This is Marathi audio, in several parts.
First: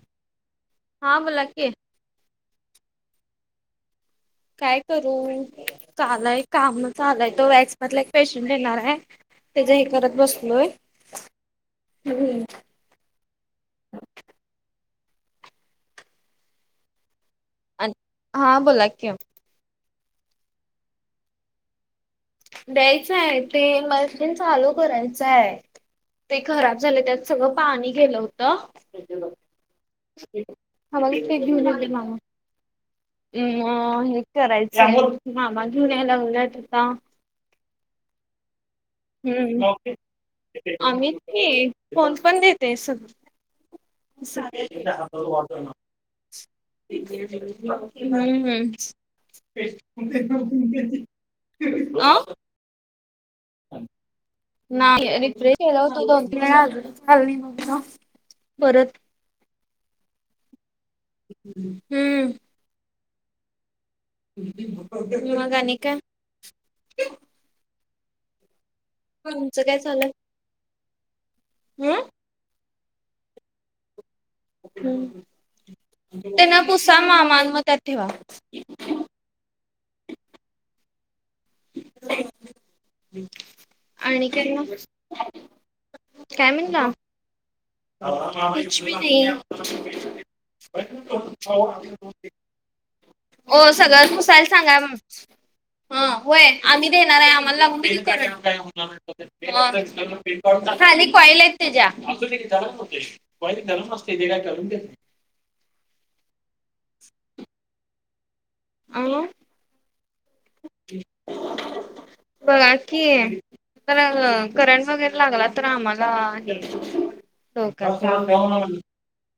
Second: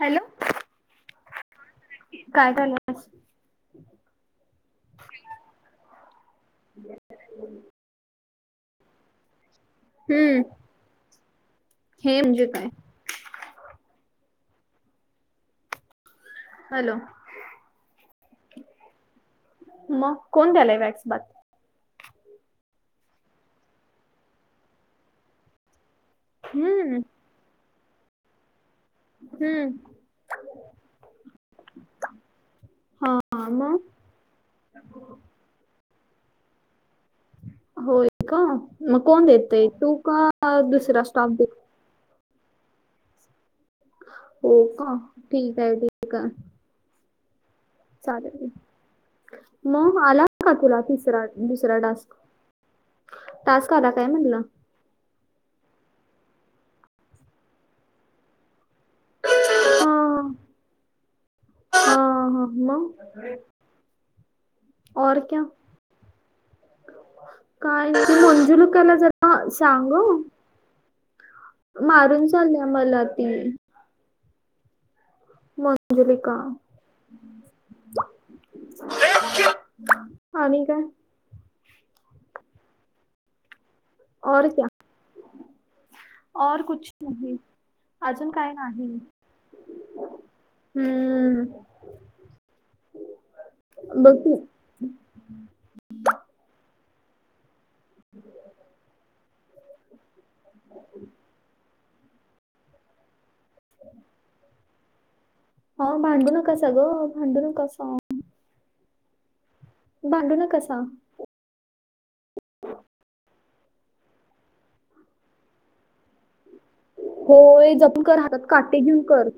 हॅलो हा बोला कि. काय झालं आज? काय करू? चालय कामं चालय. तो वॅक्स मधला एक पेशंट येणार हाय. तेज हे करत हम्म बसलोय. हे म्हणजे काय? हॅलो हां बोला की, मग कोण द्यायलय वॅक्स बाथ द्यायचाय ते मशीन चालू करायचाय ते खराब हम्म झालय त्याचं सगळं पाणी गेलं होत. त्याच्यान हम्म हा मला केक घेऊन ये दे मामा हा मग मं हे करायचा आहेत मामा घेऊन यायलागलेत आता होय का म कोण देतय हम्म तू का दुसरा स्टॉफ देत कोण पण देतय सगळं होय का ठीक हाय ठीक का मग आला का तुला तिसरा दुसरा [unintelligible] हं [inaudible] टास्क आं. टास्क आला काय म्हणला? नाय रिफ्रेश केल होत दोन तीन वेळा अजून परत अ ह अ हम्म ह मंग मग आणि काय? काय ते मोंजुलिकाला जर म तुमचं काय चालंय? मारून चालल्या मला ते हूं मंजुलिका त्यांना पुुसा मामा अन म त्यात ठेवा. आणि काय [unintelligible] आणि और काय म, क्या काय म्हणला [unintelligible] मग ही कुछ भी नही हम्म ओ सगळच बघ की पूसायला सांगा म हं व्हय आम्ही देणार हाय आम्हाला लाग बिल का काय होणार हाय तो म खाली कॉईल आहेत त्याज्या असुदे की जरा [unintelligible] कॉईल नरम असते तेे काय करून देत नाय. हा भांडू नका सा गं भांडू नका सा आवं भांडू नका सा बघा की, तर करंट वगैरे लागला तर आम्हाला हे होय डोक्यात जपून कर ताप हातात काटी घेऊन कर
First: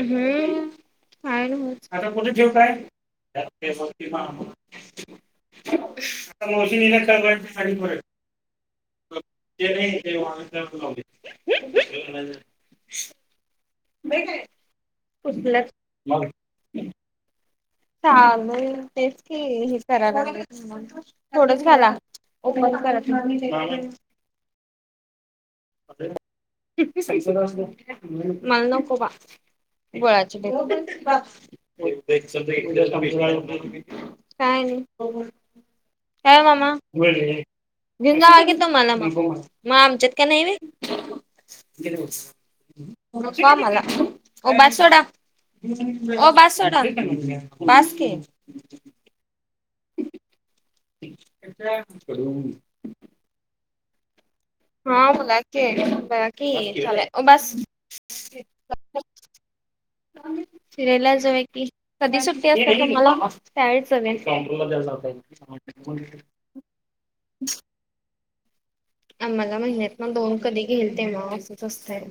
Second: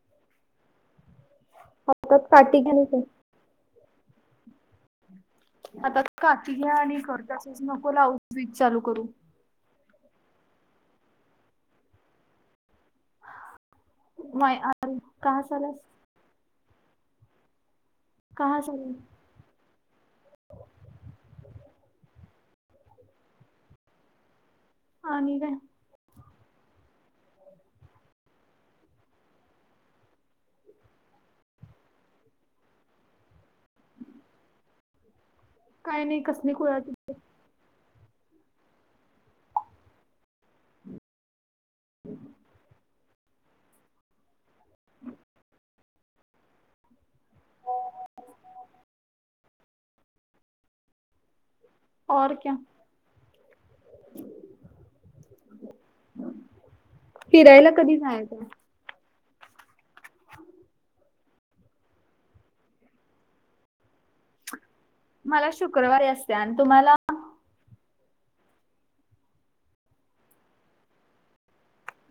हम्म काय नाय होत, आता हातात कुठं ठेव काटे घेऊन काय? कर [unintelligible] वरती मामा हातात काटी घ्या आणि कर कळवायची तसंच साडी नको परत लावू स्विच चालू करून. ते नय ते [unintelligible] जाऊदेत एक नजर नाय आता ला का हसालास मला बी का कहा बई चालास तेच की विचाराला लागलेत म्हणून थोडच घाला आणि काय? अबे मला नको बा गुळाची ढेप काय नई नाही काय ओ कसली मामा कुळाची घिऊन जावा की तुमाला म नको मला, म आमच्यात काय नई व्हय. नको आमाला ओ बास सोडा. ओ बास सोडा बास की. [unintelligible] और क्या. हा बोला की बगा की हे. फिरायला कधी नाही. फिरायला जाऊया की कधी सुट्टी असत्या तुमाला त्या वेळी जाऊया की. मला शुक्रवारी असत्या आणि तुमांन्ना आम्हाला महिन्यातन दोन कधी घेईल तेव्हा असंच असतंय.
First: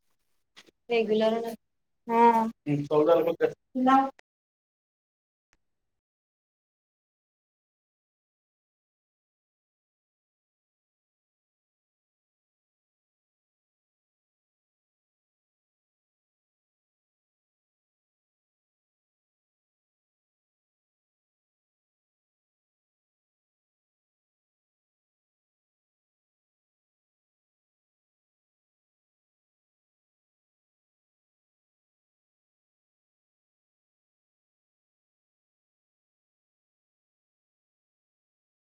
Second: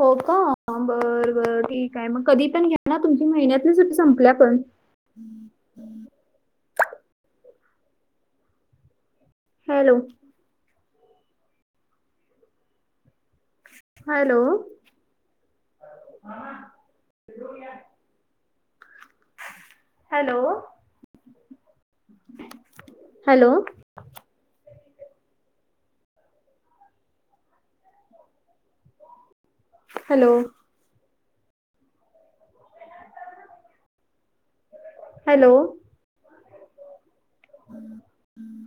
हो का बर रेग्युलर बरं ठीक आहे मग कधी पण घ्या ना तुमची महिन्यातल्या सु हा संपल्या पण. Hello! Hello! Hello hello! Hello! Hello! हम् हम्.